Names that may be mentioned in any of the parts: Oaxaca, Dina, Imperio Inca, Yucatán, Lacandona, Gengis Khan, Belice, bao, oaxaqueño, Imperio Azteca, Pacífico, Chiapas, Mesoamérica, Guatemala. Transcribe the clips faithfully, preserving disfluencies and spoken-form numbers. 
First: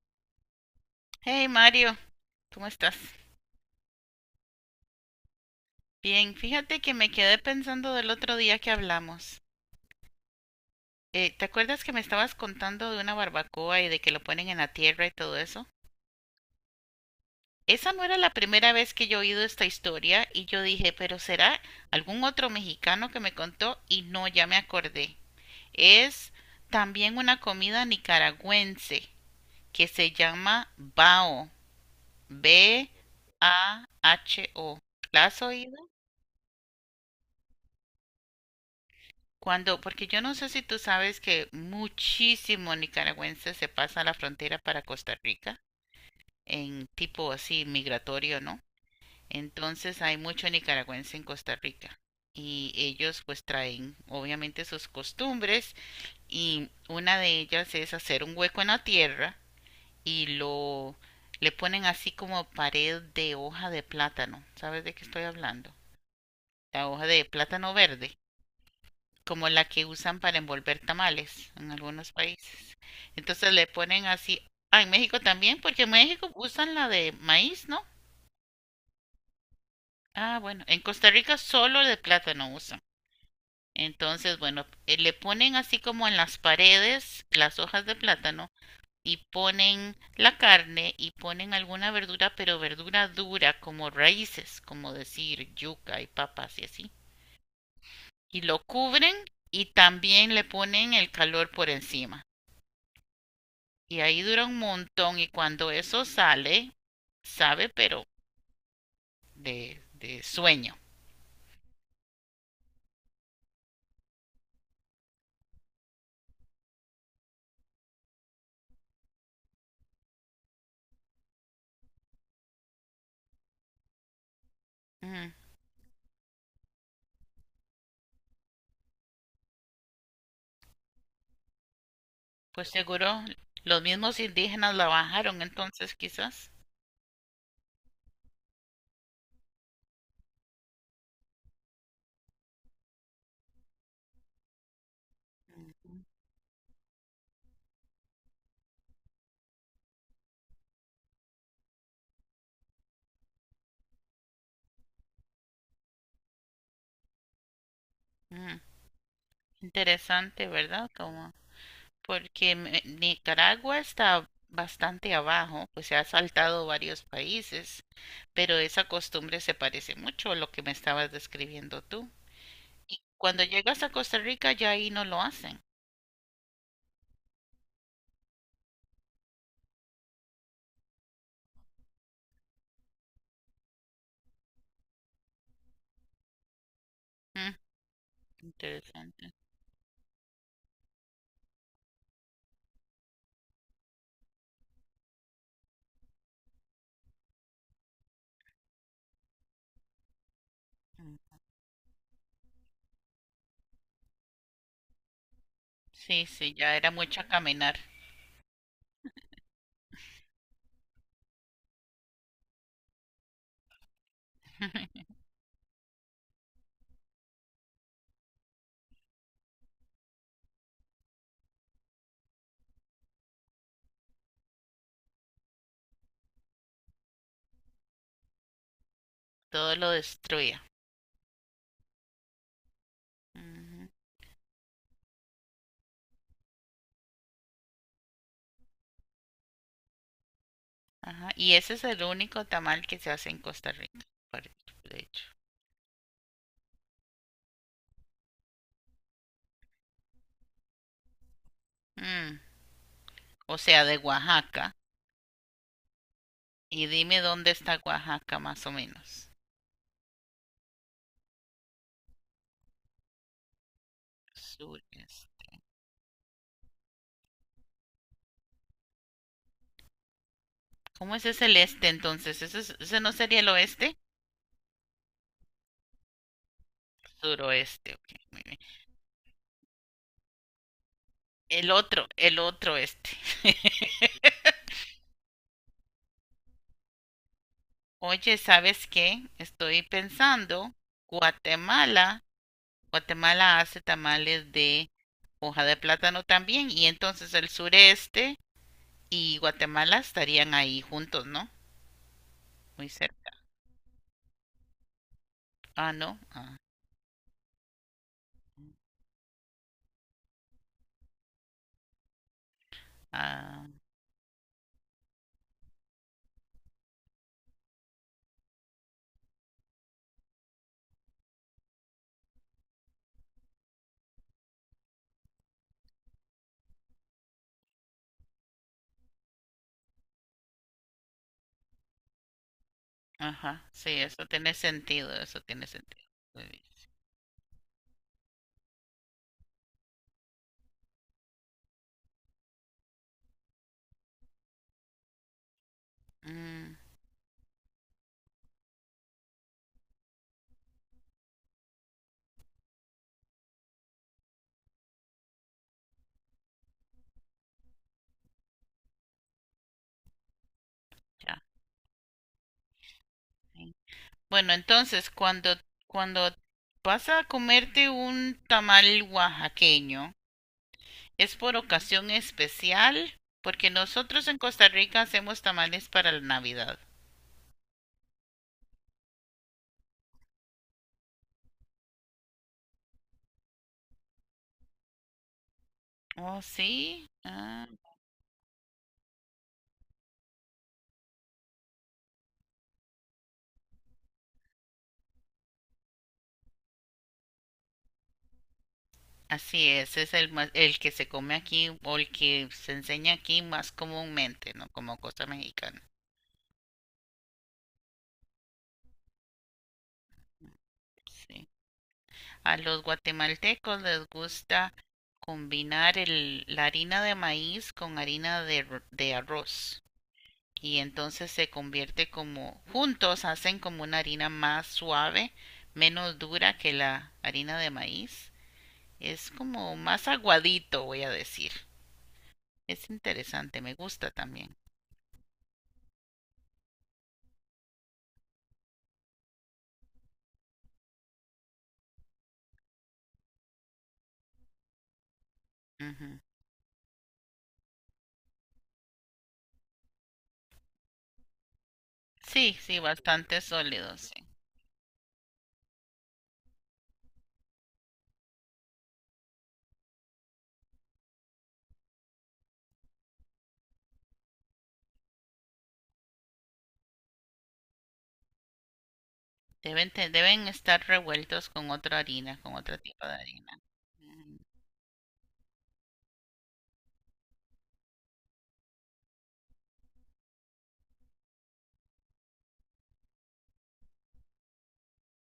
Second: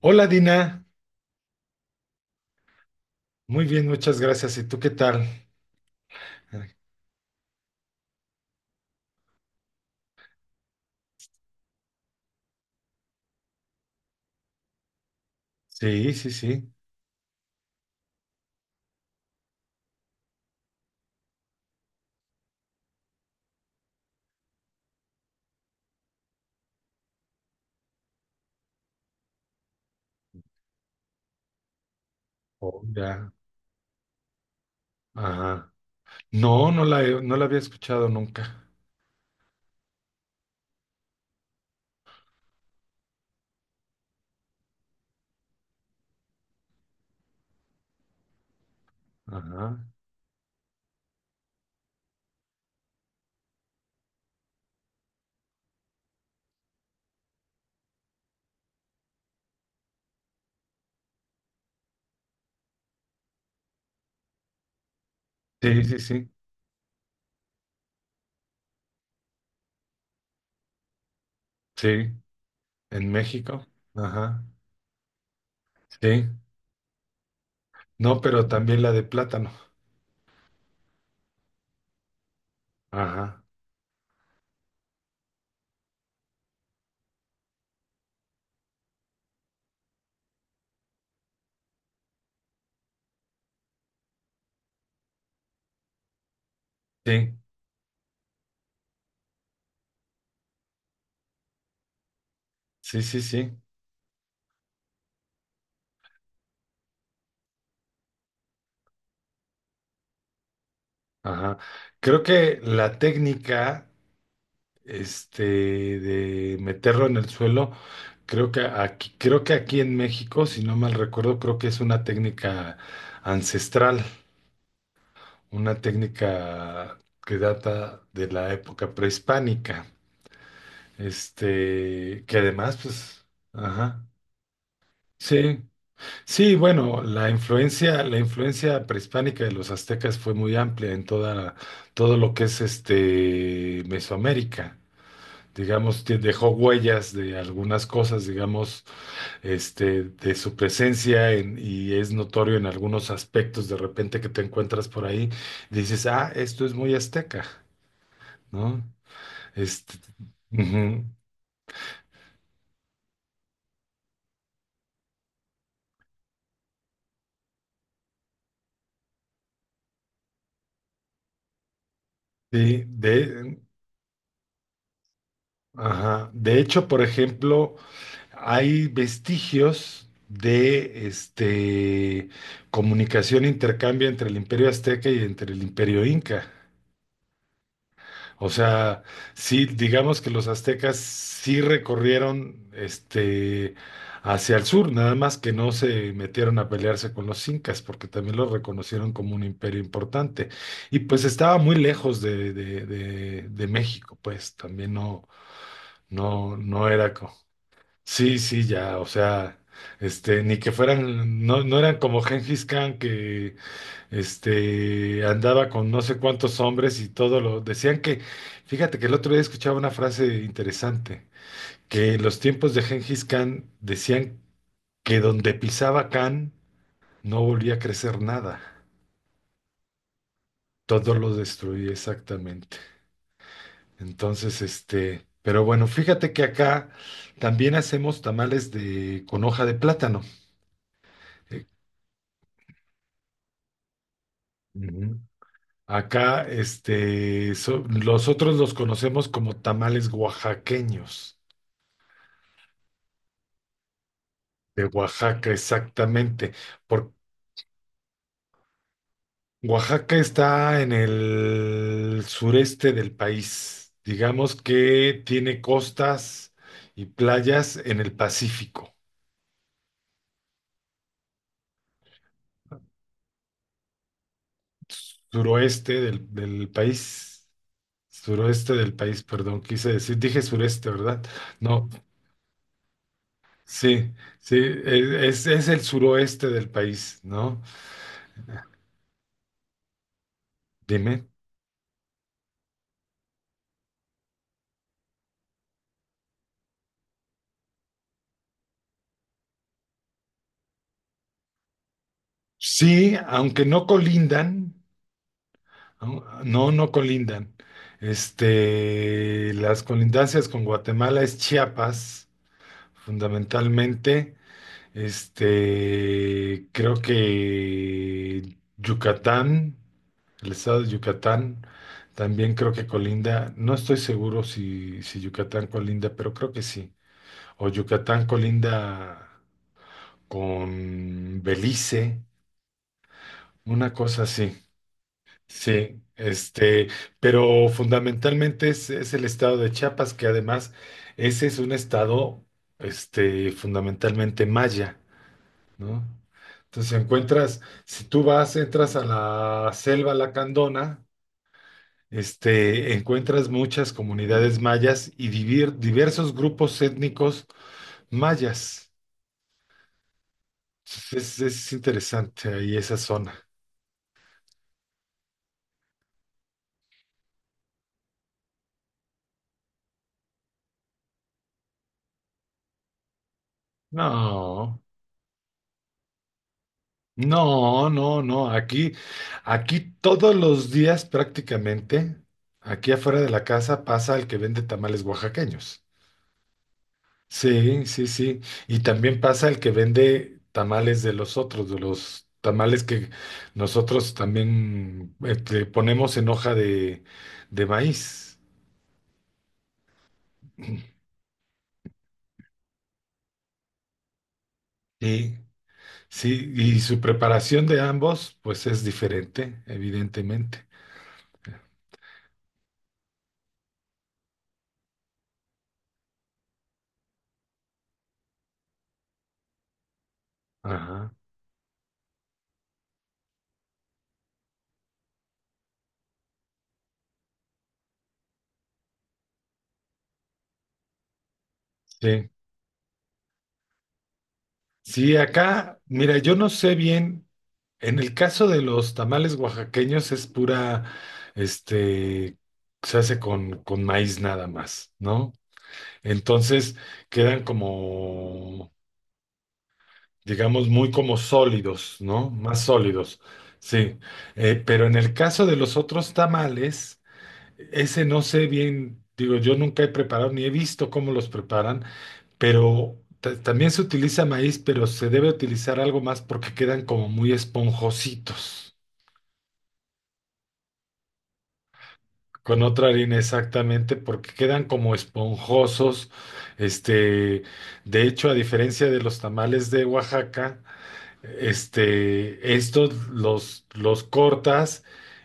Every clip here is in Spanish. Hola Dina, Hey Mario, ¿cómo estás? muy bien, muchas gracias. ¿Y tú qué tal? Bien, fíjate que me quedé pensando del otro día que hablamos. Eh, ¿te acuerdas que me estabas contando de una barbacoa y de que lo ponen en la tierra y todo eso? Sí, sí, sí. Esa no era la primera vez que yo he oído esta historia y yo dije, pero será algún otro mexicano que me contó y no, ya me acordé. Es también una comida nicaragüense que se llama bao, Oh, B ya. A H O. ¿La has Ajá. oído? No, no la, he- no la había escuchado nunca. Cuando, porque yo no sé si tú sabes que muchísimo nicaragüense se pasa la frontera para Costa Rica en tipo así migratorio, ¿no? Ajá. Entonces hay mucho nicaragüense en Costa Rica y ellos pues traen obviamente sus costumbres y una de ellas es hacer un hueco en la tierra y lo le ponen así como pared de hoja de plátano. ¿Sabes de qué estoy hablando? Sí, sí, sí. La hoja de plátano verde como la que usan para envolver tamales en algunos Sí, países. en Entonces México. le ponen así, Ajá. ah, en México también, porque en Sí. México usan la de maíz, ¿no? No, pero también la de plátano. Ah, bueno, en Costa Rica solo de plátano usan. Ajá. Entonces, bueno, eh, le ponen así como en las paredes las hojas de plátano y ponen la carne y ponen alguna verdura, pero verdura dura, como raíces, como decir yuca y papas y así. Sí, Y lo cubren y también le ponen el calor por encima. sí, sí, sí. Y ahí dura un montón y cuando eso sale, sabe, pero de, de sueño. Ajá. Creo que la técnica este, de meterlo en el suelo. Creo que aquí, creo que aquí en México, si no mal recuerdo, creo que es una técnica ancestral, Mm, una técnica que data de la época prehispánica. Este, que pues además, seguro pues, los ajá. mismos indígenas la bajaron Sí, entonces quizás. sí, bueno, la influencia, la influencia prehispánica de los aztecas fue muy amplia en toda, todo lo que es este Mesoamérica. Digamos, que dejó huellas de algunas cosas, digamos, este, de su presencia en- y es notorio en algunos aspectos de repente que te encuentras por ahí, dices, ah, esto es muy azteca, Mm, ¿no? Este, interesante, ¿verdad? ujú, Como porque me- Nicaragua está bastante abajo, pues se ha saltado varios países, pero esa costumbre se parece mucho a lo que me estabas describiendo tú. sí, Y cuando de, llegas a Costa Rica ya ahí no lo hacen. ajá. De hecho, por ejemplo, hay vestigios de este comunicación e intercambio entre el Imperio Azteca y entre el Imperio Inca. Mm, O sea, interesante. sí, digamos que los aztecas sí recorrieron este hacia el sur, nada más que no se metieron a pelearse con los incas, porque también los reconocieron como un imperio importante. Y Mm, pues estaba muy lejos de, de, de, de México, pues también no. sí, sí, no, ya no era era mucho co- caminar. Sí, sí, ya, o sea, este, ni que fueran, no, no eran como Gengis Khan. Este, andaba con no sé cuántos hombres y todo lo decían que, fíjate que el otro día escuchaba una frase interesante, que en los tiempos de Gengis Khan decían que donde pisaba Khan no volvía a crecer nada, Todo lo destruía. todo lo destruía exactamente. Ujú, Entonces, este, pero bueno, fíjate que acá también hacemos tamales de con hoja de plátano. ajá. Y Eh, ese es el único tamal que se hace en Costa Rica, pare- de ujú. hecho. Acá, este, so- nosotros los conocemos como tamales oaxaqueños. Mm, o sea, de Oaxaca. De Oaxaca, exactamente. Y Por dime dónde está Oaxaca, más o menos. Oaxaca está en el sureste del país. Digamos que Sureste. tiene costas y playas en el Pacífico, ¿Cómo ese es el este entonces? ¿Ese, es- ese no sería el oeste? suroeste del, del país. Suroeste, ok, muy bien. Suroeste del país, perdón, quise decir, dije sureste, ¿verdad? El No, otro, el otro este. sí, sí, e, es, es el suroeste del país, ¿no? Oye, ¿sabes qué? Estoy pensando, Dime. Guatemala, Guatemala hace tamales de hoja de plátano también, y entonces el sureste y Guatemala estarían ahí juntos, ¿no? Muy Sí, cerca. aunque no colindan. Ah, no. Ah, No, no colindan. Este, las colindancias con Guatemala es Chiapas, ah, fundamentalmente. Este, creo que Yucatán, el estado de Yucatán, también creo que colinda. No estoy seguro si, si Yucatán colinda, pero creo que sí. O Yucatán colinda con Belice, ajá, sí, una cosa eso tiene así. sentido, eso tiene Sí, sentido. Muy bien. este, pero fundamentalmente es, es el estado de Chiapas, que además ese es un estado, este, fundamentalmente maya, ¿no? Mm, Entonces si encuentras, si tú vas, entras a la selva Lacandona, este, encuentras muchas comunidades mayas y divir- diversos grupos étnicos mayas. ya. Es, es interesante ahí esa zona. Sí. Bueno, entonces cuando, cuando vas a comerte un tamal oaxaqueño, ¿es por ocasión especial? Porque nosotros en Costa No. Rica hacemos tamales para la Navidad. No, no, no. Aquí, aquí todos los días prácticamente, aquí afuera de la casa pasa el que vende tamales oaxaqueños. Oh, sí. Ah, Sí, sí, sí. Y también pasa el que vende tamales de los otros, de los tamales que nosotros también este, ponemos en hoja de, de maíz. así es, es el más, el que se come aquí o el que se enseña aquí más comúnmente, ¿no? Como cosa Sí, mexicana. sí. Y su preparación de ambos, pues es diferente, evidentemente. Sí. A los guatemaltecos les gusta combinar el, la harina de maíz con harina de, r- de arroz y Ajá. entonces se convierte como, juntos hacen como una harina más suave, menos dura que la harina de maíz. Es como más aguadito, voy a decir. Sí. Es interesante, me gusta también. Sí, acá, mira, yo no sé bien, en el caso de los tamales oaxaqueños es pura, este, se hace con, con maíz nada más, ¿no? Ujú. Entonces quedan como, digamos, muy como sólidos, ¿no? Sí, Más sí, sólidos, bastante sí. sólidos, sí. Eh, pero en el caso de los otros tamales, ese no sé bien, digo, yo nunca he preparado ni he visto cómo los preparan, pero ta- también se utiliza maíz, pero se debe utilizar algo más porque quedan como muy esponjositos. Deben, te- deben estar revueltos con otra harina, con Con otro otra tipo de harina harina. exactamente, porque Ujú, quedan como esponjosos. Este, de hecho, a diferencia de los tamales de Oaxaca, este, estos los, los cortas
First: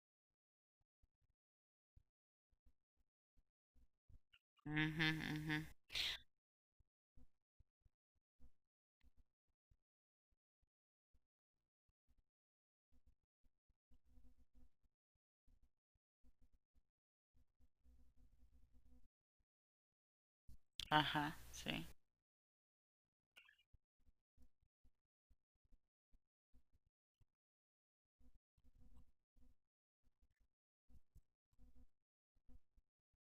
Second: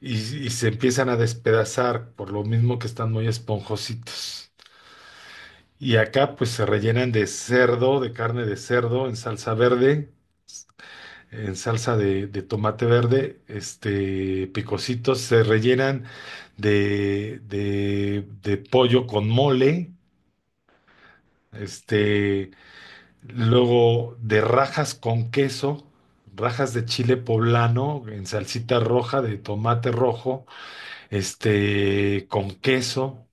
y, y se empiezan a despedazar, por lo mismo que están muy esponjositos. ujú, ujú. Y acá pues se rellenan de cerdo, de carne de cerdo en salsa verde, en salsa de, de tomate verde, este, picositos, se rellenan de, de, de pollo con mole, Ajá, sí. este, luego de rajas con queso, rajas de chile poblano en salsita roja de tomate rojo, este, con queso,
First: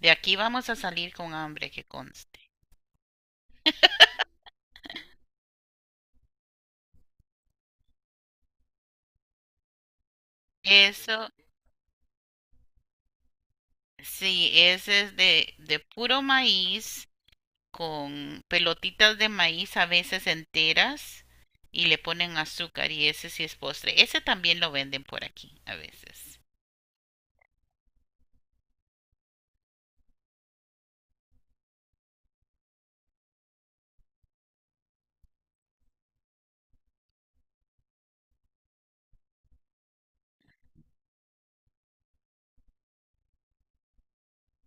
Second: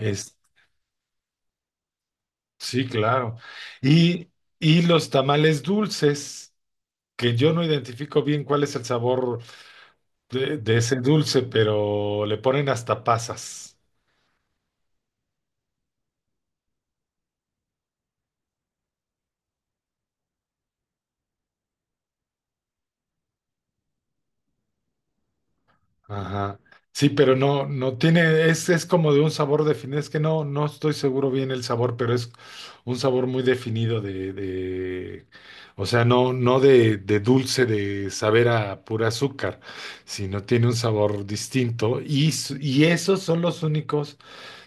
De aquí vamos a salir con hambre, que conste. sí, claro, y, y los tamales dulces. Que yo no identifico bien cuál es el sabor De, de ese Eso, dulce, pero le ponen hasta pasas. sí, ese es de, de puro maíz, con pelotitas de maíz a veces enteras y le ponen azúcar y ese sí es postre. Ese también lo venden por aquí a veces. Ajá. Sí, pero no, no tiene, es, es como de un sabor definido. Es que no, no estoy seguro bien el sabor, pero es un sabor muy definido de, de, o sea, no, no de, de dulce de saber a pura azúcar, sino tiene un sabor distinto. Y, s- y esos son los únicos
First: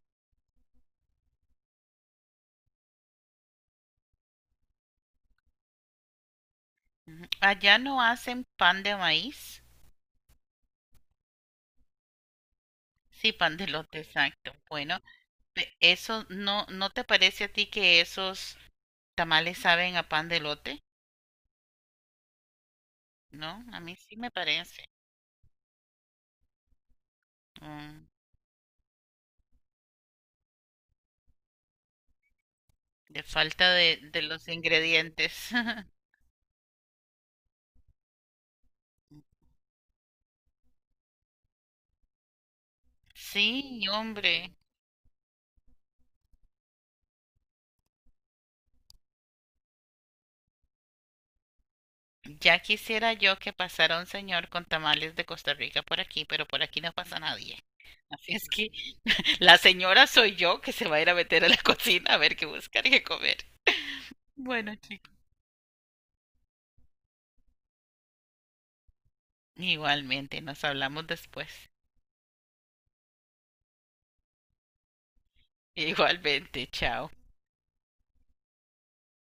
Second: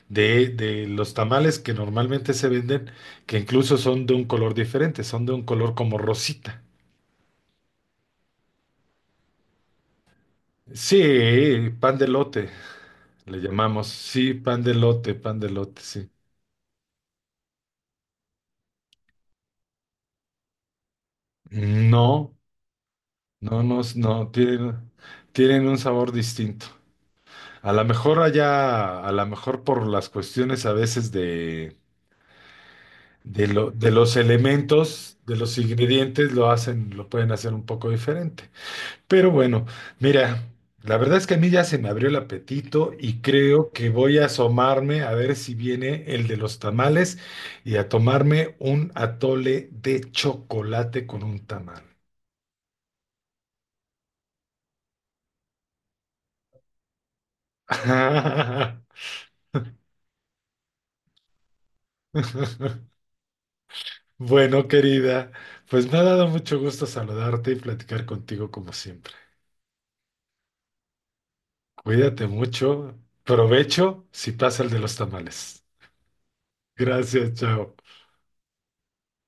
de, de los tamales que normalmente se venden, que incluso son de un color diferente, son de un color como rosita. Ujú. Allá no hacen pan de maíz. Sí, pan de lote, Sí, le pan de llamamos. elote, Sí, exacto. pan de Bueno, lote, pan de pe- lote, sí. eso no, ¿no te parece a ti que esos tamales saben a pan de elote? No, No, no, a no, mí sí no, me parece. tienen, tienen un sabor distinto. A lo Mm, mejor allá, a lo mejor por las cuestiones a veces de, de de, lo- falta de de, los de los elementos, de ingredientes. los ingredientes, lo hacen, lo pueden hacer un poco diferente. Pero bueno, mira, la verdad es que a mí ya se me abrió el apetito y creo Sí, que voy a hombre. asomarme a ver si viene el de los tamales y a tomarme un atole de chocolate con un tamal. Ya quisiera yo que pasara un señor con tamales de Costa Rica por aquí, pero por aquí no pasa nadie. Así es que la señora soy yo que se va a ir a meter a la cocina a ver qué buscar y qué comer. Bueno, Bueno, chicos. querida, pues me ha dado mucho gusto saludarte y platicar contigo como siempre. Igualmente, nos hablamos después. Cuídate mucho, provecho si pasa el de los tamales. Igualmente, chao. Gracias, chao.